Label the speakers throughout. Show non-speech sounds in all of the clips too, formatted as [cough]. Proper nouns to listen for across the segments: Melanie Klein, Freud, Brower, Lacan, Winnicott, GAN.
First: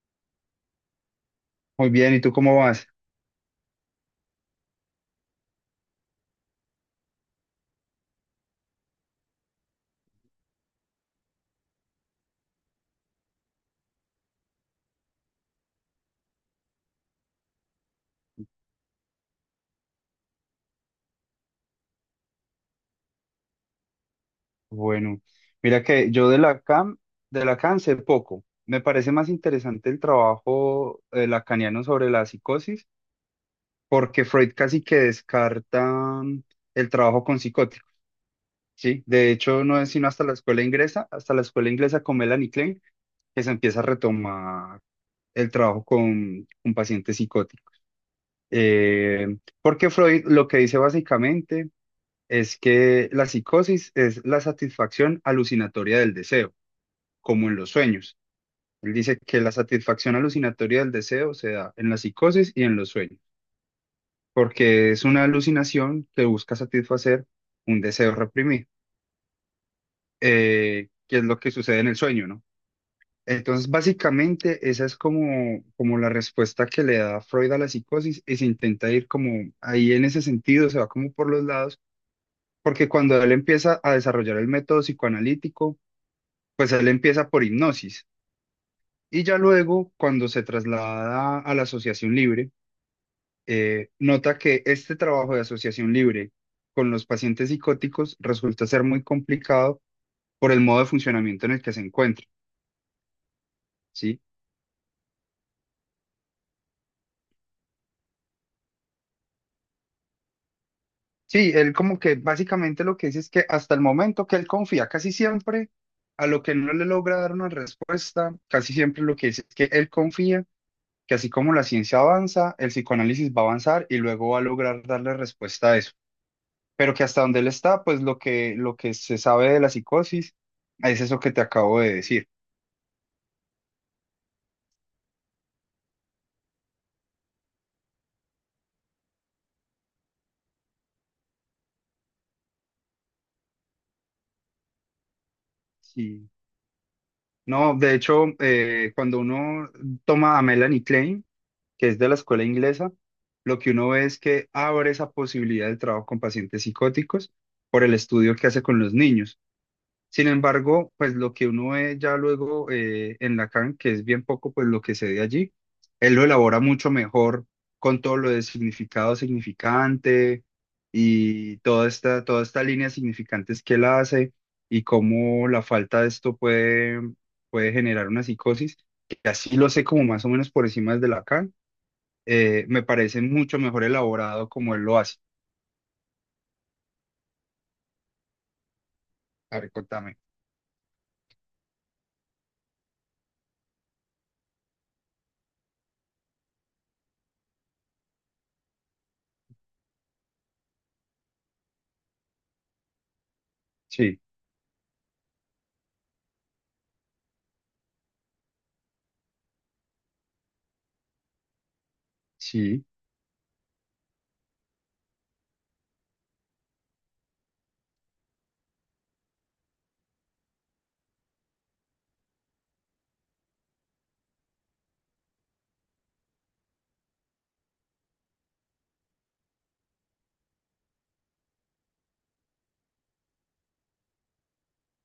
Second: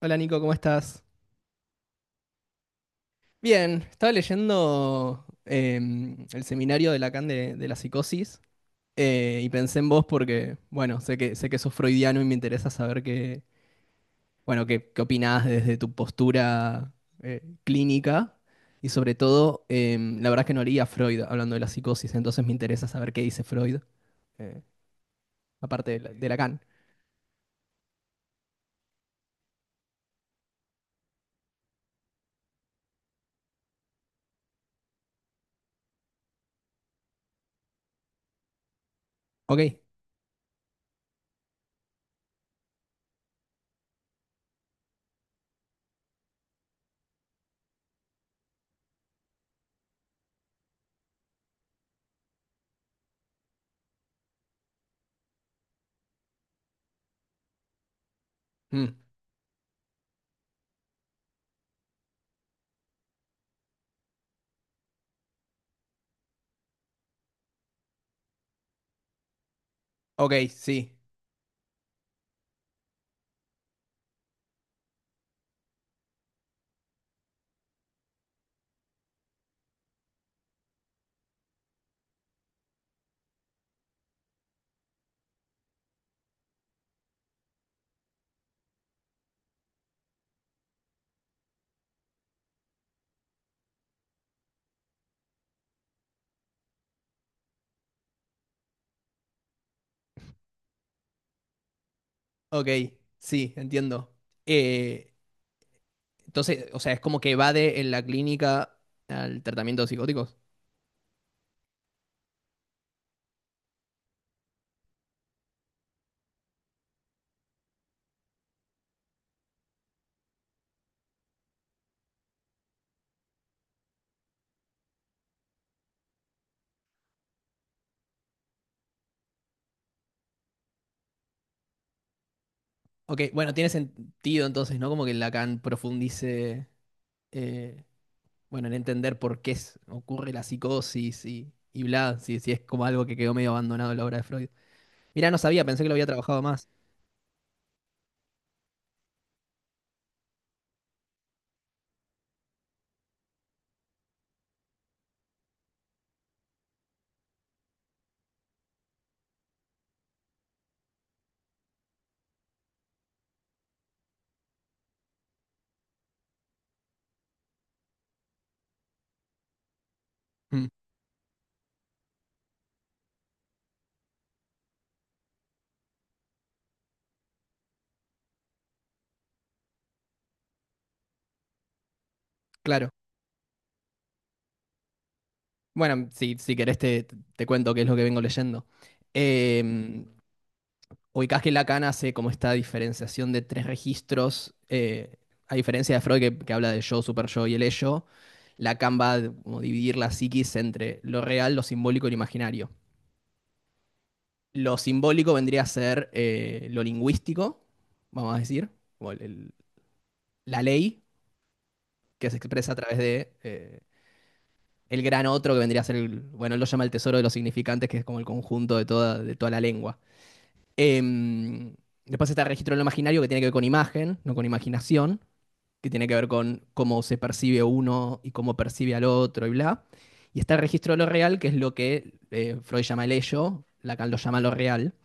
Speaker 1: Hola Nico, ¿cómo estás?
Speaker 2: Muy bien, ¿y tú cómo vas?
Speaker 1: Bien, estaba leyendo el seminario de Lacan de la psicosis, y pensé en vos porque, bueno, sé que sos freudiano y me interesa saber qué, bueno, qué opinás desde tu postura clínica, y sobre todo, la verdad es que no leía a Freud hablando de la psicosis, entonces me interesa saber qué dice Freud, eh,
Speaker 2: Bueno, mira
Speaker 1: aparte de,
Speaker 2: que
Speaker 1: de
Speaker 2: yo de la
Speaker 1: Lacan.
Speaker 2: CAM, de la CAM sé poco. Me parece más interesante el trabajo lacaniano sobre la psicosis, porque Freud casi que descarta mm, el trabajo con psicóticos, ¿sí? De hecho,
Speaker 1: Ok.
Speaker 2: no es sino hasta la escuela inglesa, hasta la escuela inglesa con Melanie Klein, que se empieza a retomar el trabajo con un paciente psicótico. Porque Freud lo que dice básicamente es que la psicosis es la satisfacción alucinatoria del deseo, como en los sueños.
Speaker 1: Mm.
Speaker 2: Él dice que la satisfacción alucinatoria del deseo se da en la psicosis y en los sueños, porque es una alucinación que busca satisfacer un deseo reprimido,
Speaker 1: Ok, sí.
Speaker 2: que es lo que sucede en el sueño, ¿no? Entonces, básicamente, esa es como, como la respuesta que le da Freud a la psicosis y se intenta ir como ahí en ese sentido, se va como por los lados, porque cuando él empieza a desarrollar el método psicoanalítico, pues él empieza por hipnosis y ya luego cuando se traslada a la asociación libre, nota que este trabajo de asociación libre con los pacientes psicóticos resulta ser muy complicado por el modo de funcionamiento en el que se encuentra,
Speaker 1: Ok, sí, entiendo.
Speaker 2: ¿sí?
Speaker 1: Eh, Entonces, o sea, es como que evade en la clínica al tratamiento de psicóticos.
Speaker 2: Sí, él como que básicamente lo que dice es que hasta el momento que él confía casi siempre a lo que no le logra dar una respuesta, casi siempre lo que dice es que él confía que así como la ciencia avanza, el psicoanálisis va a avanzar y luego va a lograr darle respuesta a eso. Pero que hasta donde él está, pues lo que se sabe de la psicosis es eso que te acabo de decir.
Speaker 1: Ok, bueno, tiene sentido entonces, ¿no? Como que Lacan profundice, eh, bueno, en entender por qué ocurre la psicosis y bla, si es como algo que quedó medio abandonado en la obra de Freud. Mirá, no sabía, pensé que lo había
Speaker 2: Sí.
Speaker 1: trabajado más.
Speaker 2: No, de hecho, cuando uno toma a Melanie Klein, que es de la escuela inglesa, lo que uno ve es que abre esa posibilidad de trabajo con pacientes psicóticos por el estudio que hace con los niños. Sin embargo, pues lo que uno ve ya luego en Lacan, que es bien poco, pues lo que se ve allí, él lo elabora mucho mejor con todo lo de significado significante
Speaker 1: Mm,
Speaker 2: y toda esta línea de significantes que él hace y cómo la falta de esto puede, puede generar una psicosis, que así lo sé como más o menos por encima de Lacan, me
Speaker 1: claro.
Speaker 2: parece mucho mejor elaborado como él lo hace.
Speaker 1: Bueno, si querés te cuento qué es lo que vengo leyendo.
Speaker 2: A ver,
Speaker 1: Em,
Speaker 2: contame.
Speaker 1: ubicás que Lacan hace como esta diferenciación de tres registros, a diferencia de Freud que habla del yo, superyo y el ello. Lacan va a como dividir la psiquis entre lo real, lo simbólico y lo imaginario.
Speaker 2: Sí,
Speaker 1: Lo simbólico vendría a ser lo lingüístico, vamos a decir, como la ley que se expresa a
Speaker 2: sí,
Speaker 1: través de el gran otro que vendría a ser, el, bueno, él lo llama el tesoro de los significantes, que es como el conjunto de toda la lengua. Em, después está el registro de lo imaginario, que tiene que ver con imagen, no con imaginación, que tiene que ver con cómo se percibe uno y cómo percibe al otro y bla. Y está el registro de lo real, que es lo que Freud llama el ello, Lacan lo llama lo real,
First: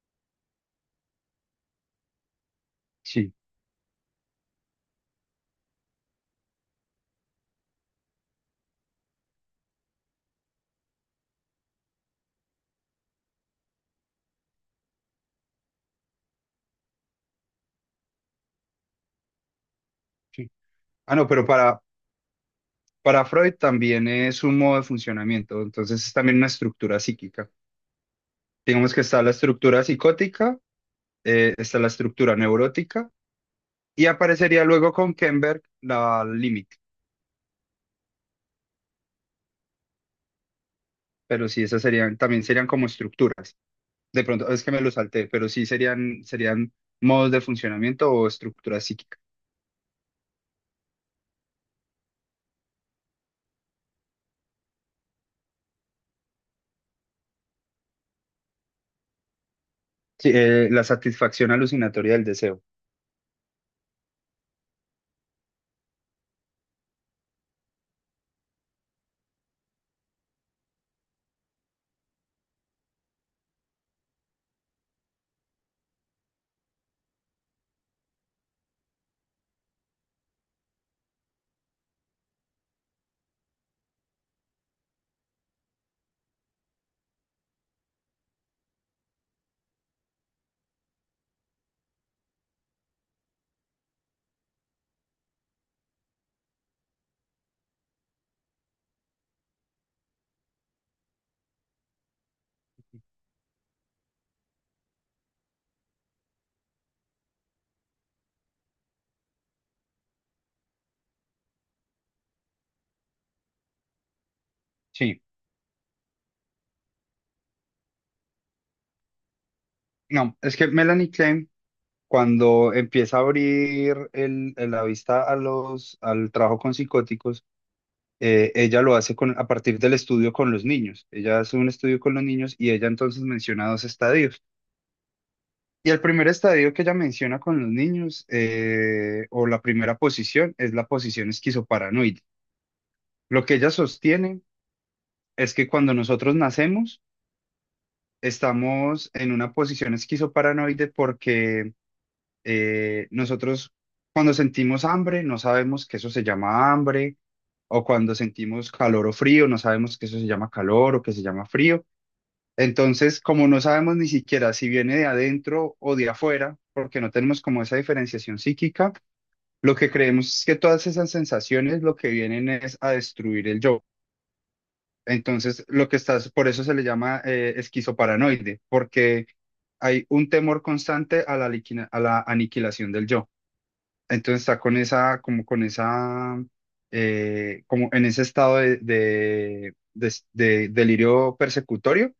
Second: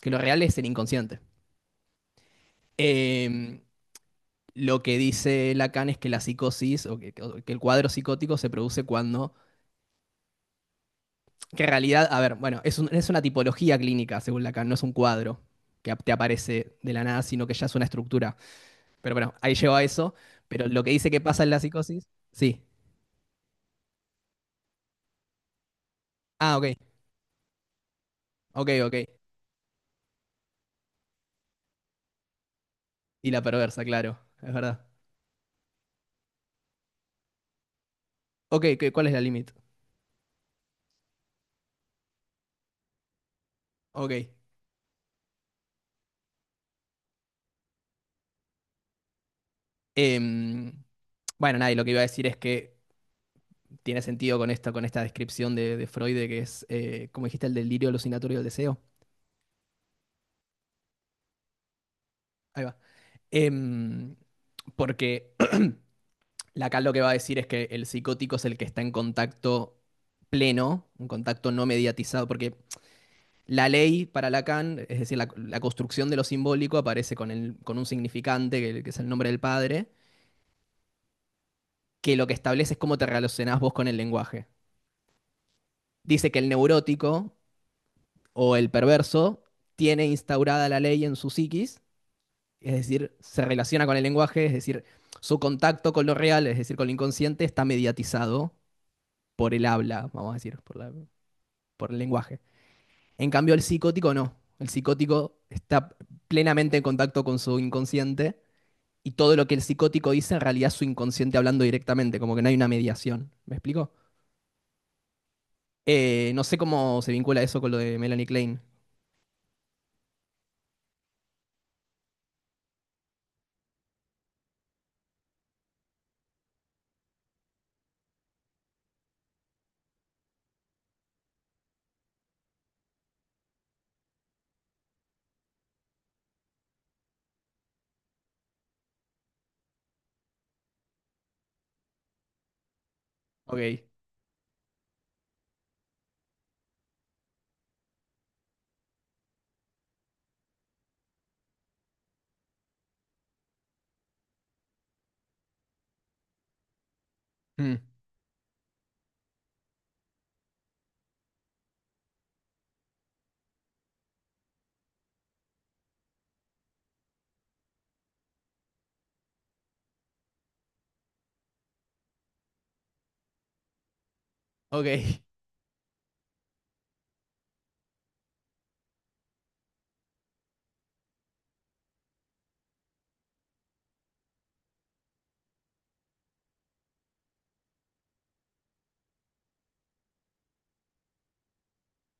Speaker 1: que lo real es el inconsciente.
Speaker 2: sí.
Speaker 1: Eh, lo que dice Lacan es que la psicosis o el cuadro psicótico se produce cuando, que en realidad, a ver, bueno, es una tipología clínica, según Lacan, no es un cuadro que te aparece de la nada, sino que ya es una estructura. Pero bueno, ahí llego a eso,
Speaker 2: Sí.
Speaker 1: pero lo que dice
Speaker 2: Ah,
Speaker 1: que
Speaker 2: no,
Speaker 1: pasa
Speaker 2: pero
Speaker 1: en la
Speaker 2: para,
Speaker 1: psicosis. Sí.
Speaker 2: Para Freud también es un modo de funcionamiento, entonces es también una
Speaker 1: Ah, ok,
Speaker 2: estructura psíquica.
Speaker 1: ok, ok.
Speaker 2: Digamos que está la estructura psicótica, está la estructura neurótica
Speaker 1: Y la perversa,
Speaker 2: y
Speaker 1: claro, es
Speaker 2: aparecería
Speaker 1: verdad.
Speaker 2: luego con Kenberg la límite.
Speaker 1: Ok, ¿qué- ¿cuál es la límite?
Speaker 2: Pero sí, esas serían, también serían como estructuras.
Speaker 1: Ok.
Speaker 2: De pronto, es que me lo salté, pero sí serían, serían modos de funcionamiento o estructura psíquica.
Speaker 1: Em, bueno, nada, y lo que iba a decir es que tiene sentido con esto, con esta descripción de Freud, de que es, como dijiste, el delirio alucinatorio del deseo.
Speaker 2: Sí, la satisfacción alucinatoria del
Speaker 1: Ahí
Speaker 2: deseo.
Speaker 1: va. Em, porque [clears throat] Lacan lo que va a decir es que el psicótico es el que está en contacto pleno, un contacto no mediatizado, porque la ley para Lacan, es decir, la construcción de lo simbólico aparece con, el, con un significante, que es el nombre del padre, que lo que establece es cómo te relacionás vos con el lenguaje. Dice que el neurótico o el perverso tiene instaurada la ley en su psiquis, es decir, se relaciona con el lenguaje, es decir, su contacto con lo real, es decir, con lo inconsciente, está mediatizado por el habla, vamos a decir, por el lenguaje. En cambio, el psicótico no. El psicótico está plenamente en contacto con su inconsciente, y todo lo que el psicótico dice en realidad es su inconsciente hablando directamente, como que no hay una mediación. ¿Me explico?
Speaker 2: Sí,
Speaker 1: No sé cómo se vincula eso con lo de Melanie Klein.
Speaker 2: no, es que Melanie Klein, cuando empieza a abrir la vista a los, al trabajo con psicóticos, ella lo hace con, a partir del estudio con los niños. Ella hace un estudio con los niños y ella entonces menciona dos estadios. Y el primer estadio que ella menciona con los niños, o la primera posición, es la posición esquizoparanoide. Lo que ella
Speaker 1: Ok.
Speaker 2: sostiene es que cuando nosotros nacemos, estamos en una posición esquizoparanoide porque nosotros cuando sentimos hambre no sabemos que eso se llama hambre,
Speaker 1: Mm.
Speaker 2: o cuando sentimos calor o frío no sabemos que eso se llama calor o que se llama frío. Entonces, como no sabemos ni siquiera si viene de adentro o de afuera, porque no tenemos como esa diferenciación psíquica, lo que creemos es que todas esas sensaciones lo que vienen es a destruir el yo.
Speaker 1: Ok. [laughs]
Speaker 2: Entonces, lo que estás, por eso se le llama esquizoparanoide, porque hay un temor constante a la a la aniquilación del yo. Entonces está con esa, como en ese estado de, de delirio persecutorio,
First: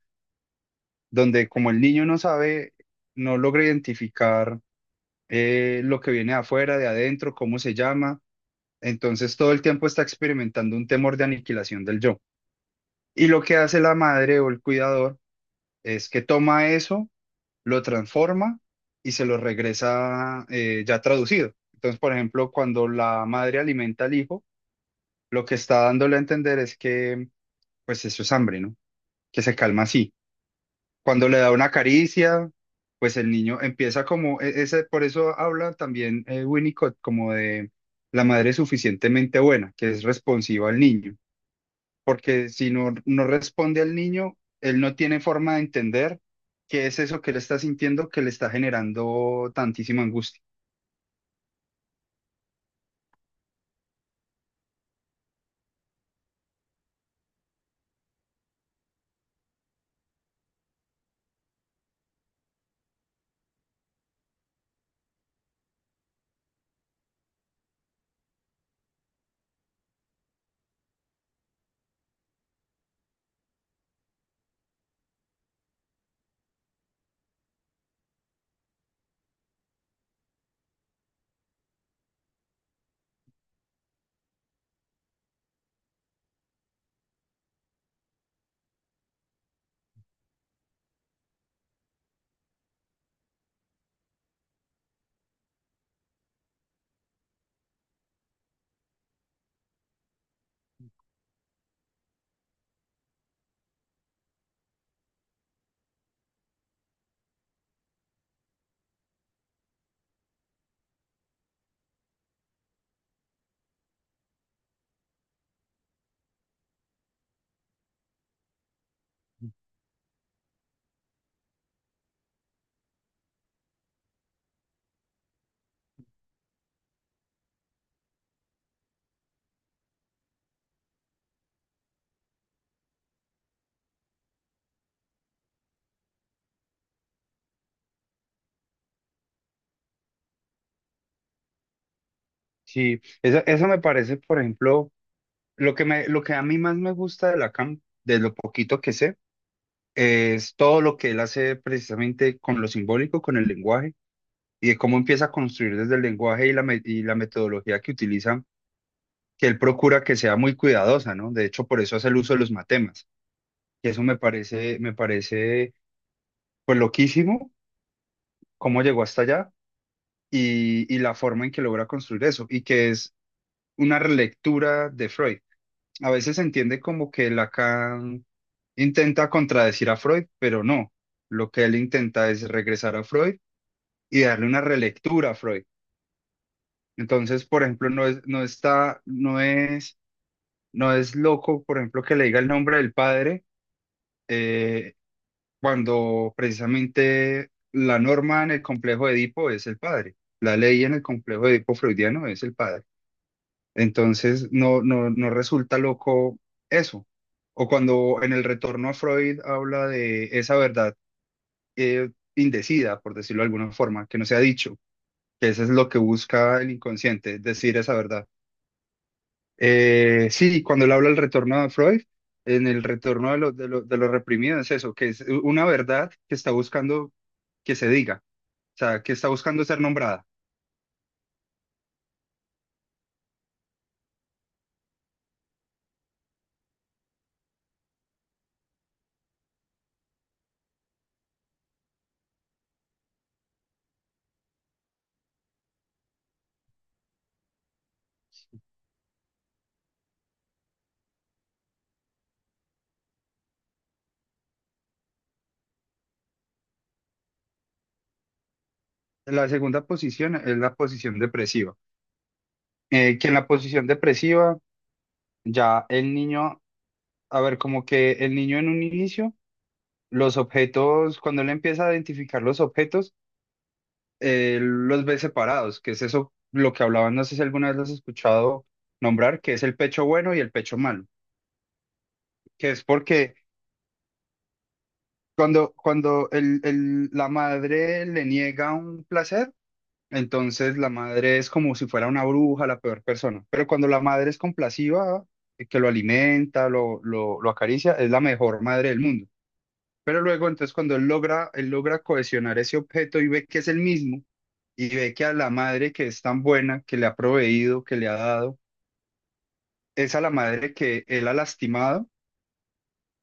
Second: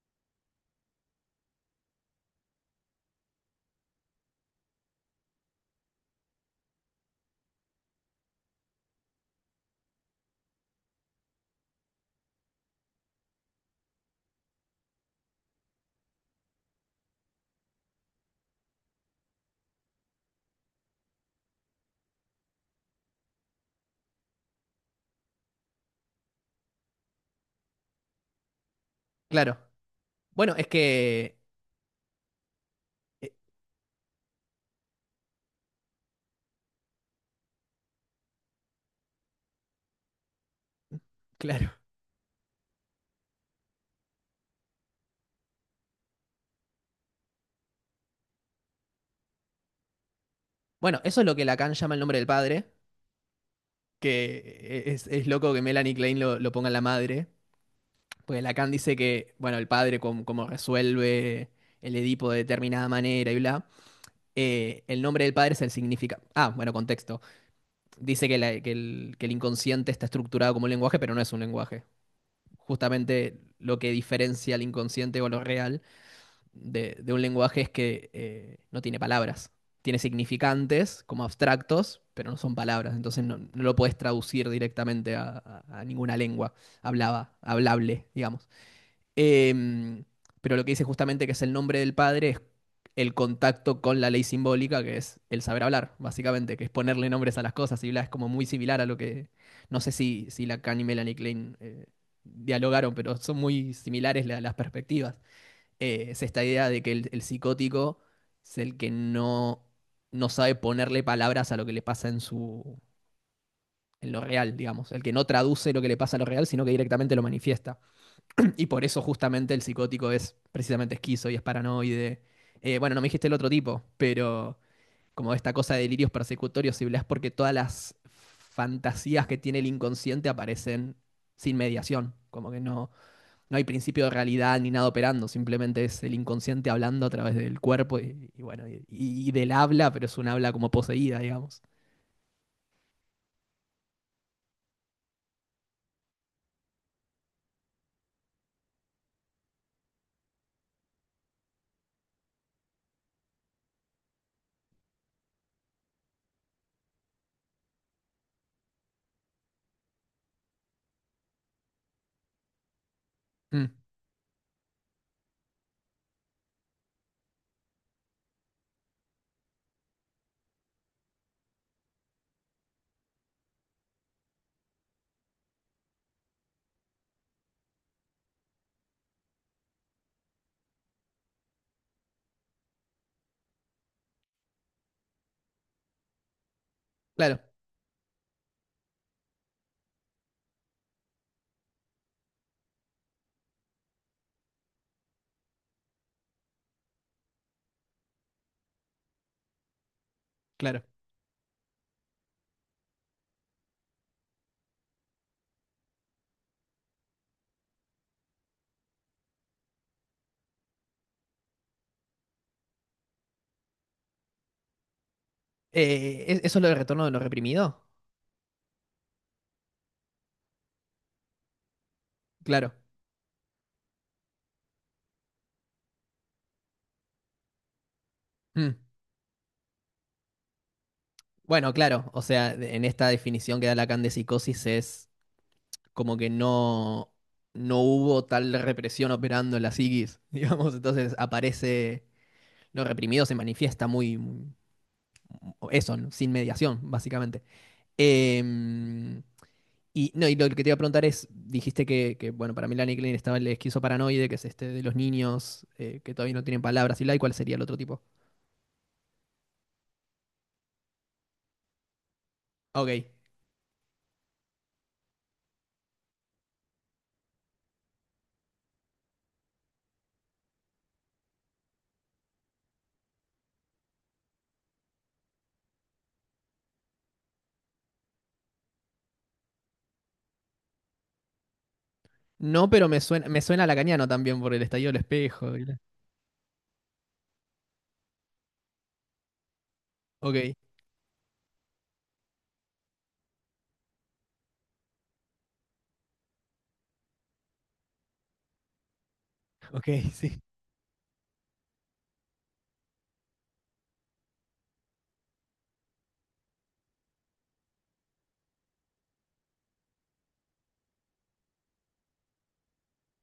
Speaker 2: donde como el niño no sabe, no logra identificar lo que viene de afuera, de adentro, cómo se llama, entonces todo el tiempo está experimentando un temor de aniquilación del yo. Y lo que hace la madre o el cuidador es que toma eso, lo transforma y se lo regresa ya traducido. Entonces, por ejemplo, cuando la madre alimenta al hijo, lo que está dándole a entender es que, pues eso es hambre, ¿no? Que se
Speaker 1: Claro.
Speaker 2: calma así.
Speaker 1: Bueno, es
Speaker 2: Cuando le
Speaker 1: que.
Speaker 2: da una caricia, pues el
Speaker 1: eh,
Speaker 2: niño empieza como, por eso habla también Winnicott como de la madre suficientemente buena, que es responsiva al niño,
Speaker 1: claro.
Speaker 2: porque si no, no responde al niño, él no tiene forma de entender qué es eso que él está sintiendo que le está generando tantísima angustia.
Speaker 1: Bueno, eso es lo que Lacan llama el nombre del padre. Que es loco que Melanie Klein lo ponga en la madre. Porque Lacan dice que, bueno, el padre, como, resuelve el Edipo de determinada manera y bla. El nombre del padre es el significado. Ah, bueno, contexto. Dice que, que el inconsciente está estructurado como un lenguaje, pero no es un lenguaje. Justamente lo que diferencia al inconsciente o lo real de un lenguaje es que no tiene palabras. Tiene significantes como abstractos, pero no son palabras. Entonces no, no lo puedes traducir directamente a ninguna lengua hablaba, hablable, digamos. Em, pero lo que dice justamente que es el nombre del padre es el contacto con la ley simbólica, que es el saber hablar, básicamente, que es ponerle nombres a las cosas y bla, es como muy similar a lo que, no sé si Lacan y Melanie Klein dialogaron, pero son muy similares las perspectivas. Es esta idea de que el psicótico es el que no, no sabe ponerle palabras a lo que le pasa en su, en lo real, digamos, el que no traduce lo que le pasa a lo real, sino que directamente lo manifiesta. Y por eso justamente el psicótico es precisamente esquizo y es paranoide. Bueno, no me dijiste el otro tipo, pero como esta cosa de delirios persecutorios y bla es porque todas las fantasías que tiene el inconsciente aparecen sin mediación, como que no, no hay principio de realidad ni nada operando, simplemente es el inconsciente hablando a través del cuerpo y bueno, y del habla, pero es un habla como poseída, digamos.
Speaker 2: Sí, eso me parece, por ejemplo, lo que a mí más me gusta de Lacan, de lo poquito que sé es todo lo que él hace precisamente con lo simbólico, con el lenguaje, y de cómo empieza a construir desde el lenguaje y y la metodología que utilizan, que él procura que sea muy cuidadosa, ¿no? De hecho, por eso hace el uso de los matemas,
Speaker 1: Mm,
Speaker 2: y eso me parece, pues, loquísimo, cómo llegó hasta allá y la forma en que logra construir eso, y que es una relectura de Freud. A veces se entiende como que Lacan intenta contradecir a Freud, pero no. Lo que él intenta es regresar a Freud y darle una relectura a Freud.
Speaker 1: claro,
Speaker 2: Entonces, por ejemplo, no es, no es loco, por ejemplo, que le diga el nombre del padre eh, cuando precisamente la norma en el complejo de Edipo es el padre. La
Speaker 1: claro.
Speaker 2: ley en el complejo de Edipo freudiano es el padre. Entonces, no resulta loco eso. O cuando en el retorno a Freud habla de esa verdad eh, indecida, por decirlo de alguna forma, que no se ha dicho, que eso es lo que
Speaker 1: ¿Eso
Speaker 2: busca
Speaker 1: es lo
Speaker 2: el
Speaker 1: del retorno de lo
Speaker 2: inconsciente, decir
Speaker 1: reprimido?
Speaker 2: esa verdad. Sí, cuando él habla del retorno de Freud, en
Speaker 1: Claro.
Speaker 2: el retorno de lo reprimido es eso, que es una verdad que está buscando que se diga,
Speaker 1: Mm.
Speaker 2: o sea, que está buscando ser nombrada.
Speaker 1: Bueno, claro, o sea, en esta definición que da Lacan de psicosis es como que no, no hubo tal represión operando en la psiquis, [laughs] digamos, entonces aparece, lo reprimido se manifiesta eso, ¿no? Sin mediación, básicamente. Em, y, no, y lo que te iba a preguntar es, dijiste bueno, para Melanie Klein estaba el esquizoparanoide, que es este de los niños que todavía no tienen palabras, y la, ¿y cuál sería el otro tipo?
Speaker 2: La segunda posición es la posición depresiva,
Speaker 1: Ok,
Speaker 2: que en la posición depresiva ya el niño, a ver, como que el niño en un inicio, los objetos, cuando él empieza a identificar los objetos, los ve separados, que es eso lo que hablaban, no sé si alguna vez los has escuchado nombrar, que es el pecho bueno y el pecho malo,
Speaker 1: no,
Speaker 2: que es
Speaker 1: pero
Speaker 2: porque
Speaker 1: me suena lacaniano también por el estallido del espejo. Y la-
Speaker 2: cuando la madre le niega un placer,
Speaker 1: Ok.
Speaker 2: entonces la madre es como si fuera una bruja, la peor persona, pero cuando la madre es compasiva, que lo alimenta, lo acaricia, es la mejor madre del mundo.
Speaker 1: Ok, [laughs]
Speaker 2: Pero
Speaker 1: sí.
Speaker 2: luego, entonces, cuando él logra cohesionar ese objeto y ve que es el mismo, y ve que a la madre que es tan buena, que le ha proveído, que le ha dado, es a la madre que él ha lastimado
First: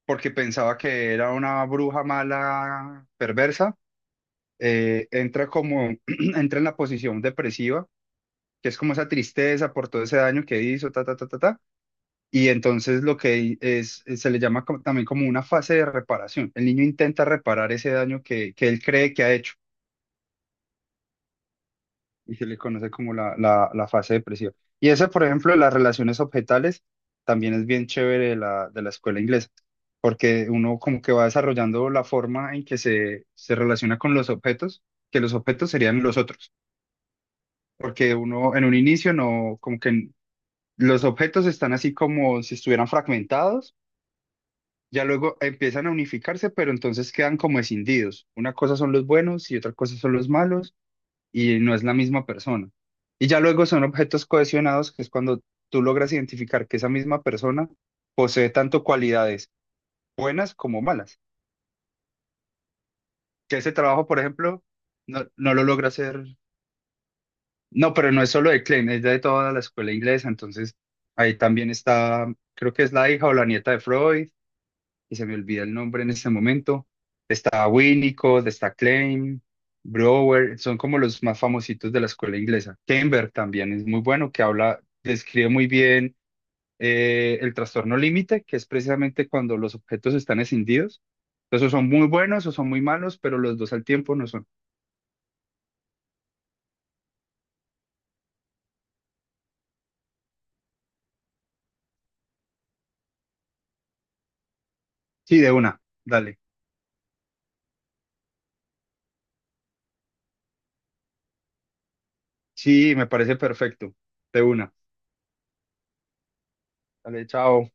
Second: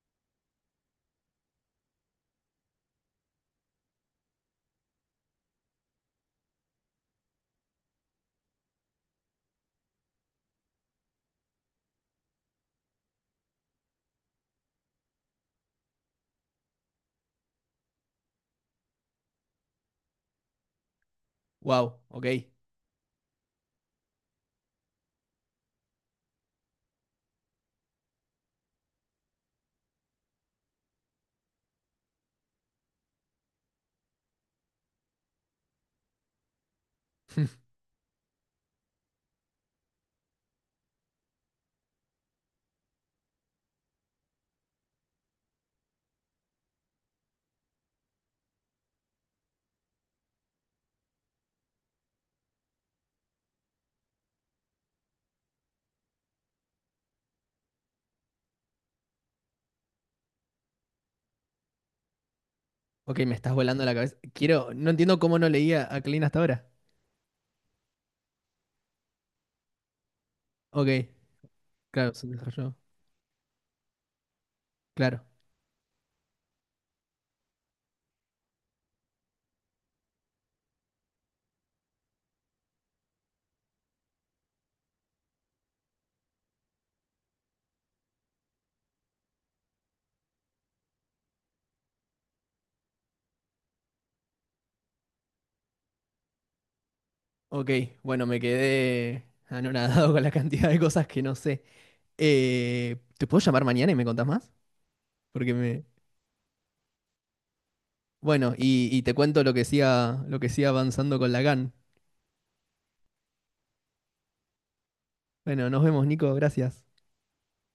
Speaker 2: porque pensaba que era una bruja mala, perversa, entra como, [clears throat] entra en la posición depresiva, que es como esa tristeza por todo ese daño que hizo, ta, ta, ta, ta, ta. Y entonces lo que es- se le llama también como una fase de reparación. El niño intenta reparar ese daño que él cree que ha hecho.
Speaker 1: Wow, ok.
Speaker 2: Y se le conoce como la fase depresiva. Y ese por ejemplo, de las relaciones objetales, también es bien chévere de de la escuela inglesa, porque uno como que va desarrollando la forma en que se relaciona con los objetos, que los objetos serían los otros,
Speaker 1: [laughs]
Speaker 2: porque uno en un inicio no, como que los objetos están así como si estuvieran fragmentados, ya luego empiezan a unificarse, pero entonces quedan como escindidos. Una cosa son los buenos y otra cosa son los malos y no es la misma persona. Y ya luego son objetos cohesionados, que es cuando tú logras identificar que esa misma persona posee tanto cualidades buenas como malas.
Speaker 1: Ok, me estás
Speaker 2: Que ese
Speaker 1: volando la
Speaker 2: trabajo,
Speaker 1: cabeza.
Speaker 2: por ejemplo,
Speaker 1: Quiero, no entiendo cómo no
Speaker 2: no lo logra
Speaker 1: leía a Klein
Speaker 2: hacer.
Speaker 1: hasta ahora.
Speaker 2: No, pero no es solo de Klein, es de toda la escuela inglesa. Entonces,
Speaker 1: Ok,
Speaker 2: ahí también
Speaker 1: claro, se
Speaker 2: está, creo
Speaker 1: desarrolló.
Speaker 2: que es la hija o la nieta de Freud y
Speaker 1: Claro.
Speaker 2: se me olvida el nombre en este momento. Está Winnicott, está Klein, Brower, son como los más famositos de la escuela inglesa. Kember también es muy bueno, que habla, describe muy bien el trastorno límite, que es precisamente cuando los objetos están escindidos. Entonces, o son muy buenos o son muy malos, pero los dos al tiempo no son.
Speaker 1: Ok, bueno, me quedé anonadado [laughs] con la cantidad de cosas que no sé. ¿Te puedo llamar mañana y me contás más?
Speaker 2: Sí, de
Speaker 1: Porque
Speaker 2: una,
Speaker 1: me...
Speaker 2: dale.
Speaker 1: Bueno, y te cuento lo que siga avanzando con la GAN.
Speaker 2: Sí, me parece perfecto. De una.
Speaker 1: Bueno, nos vemos, Nico, gracias.
Speaker 2: Dale, chao.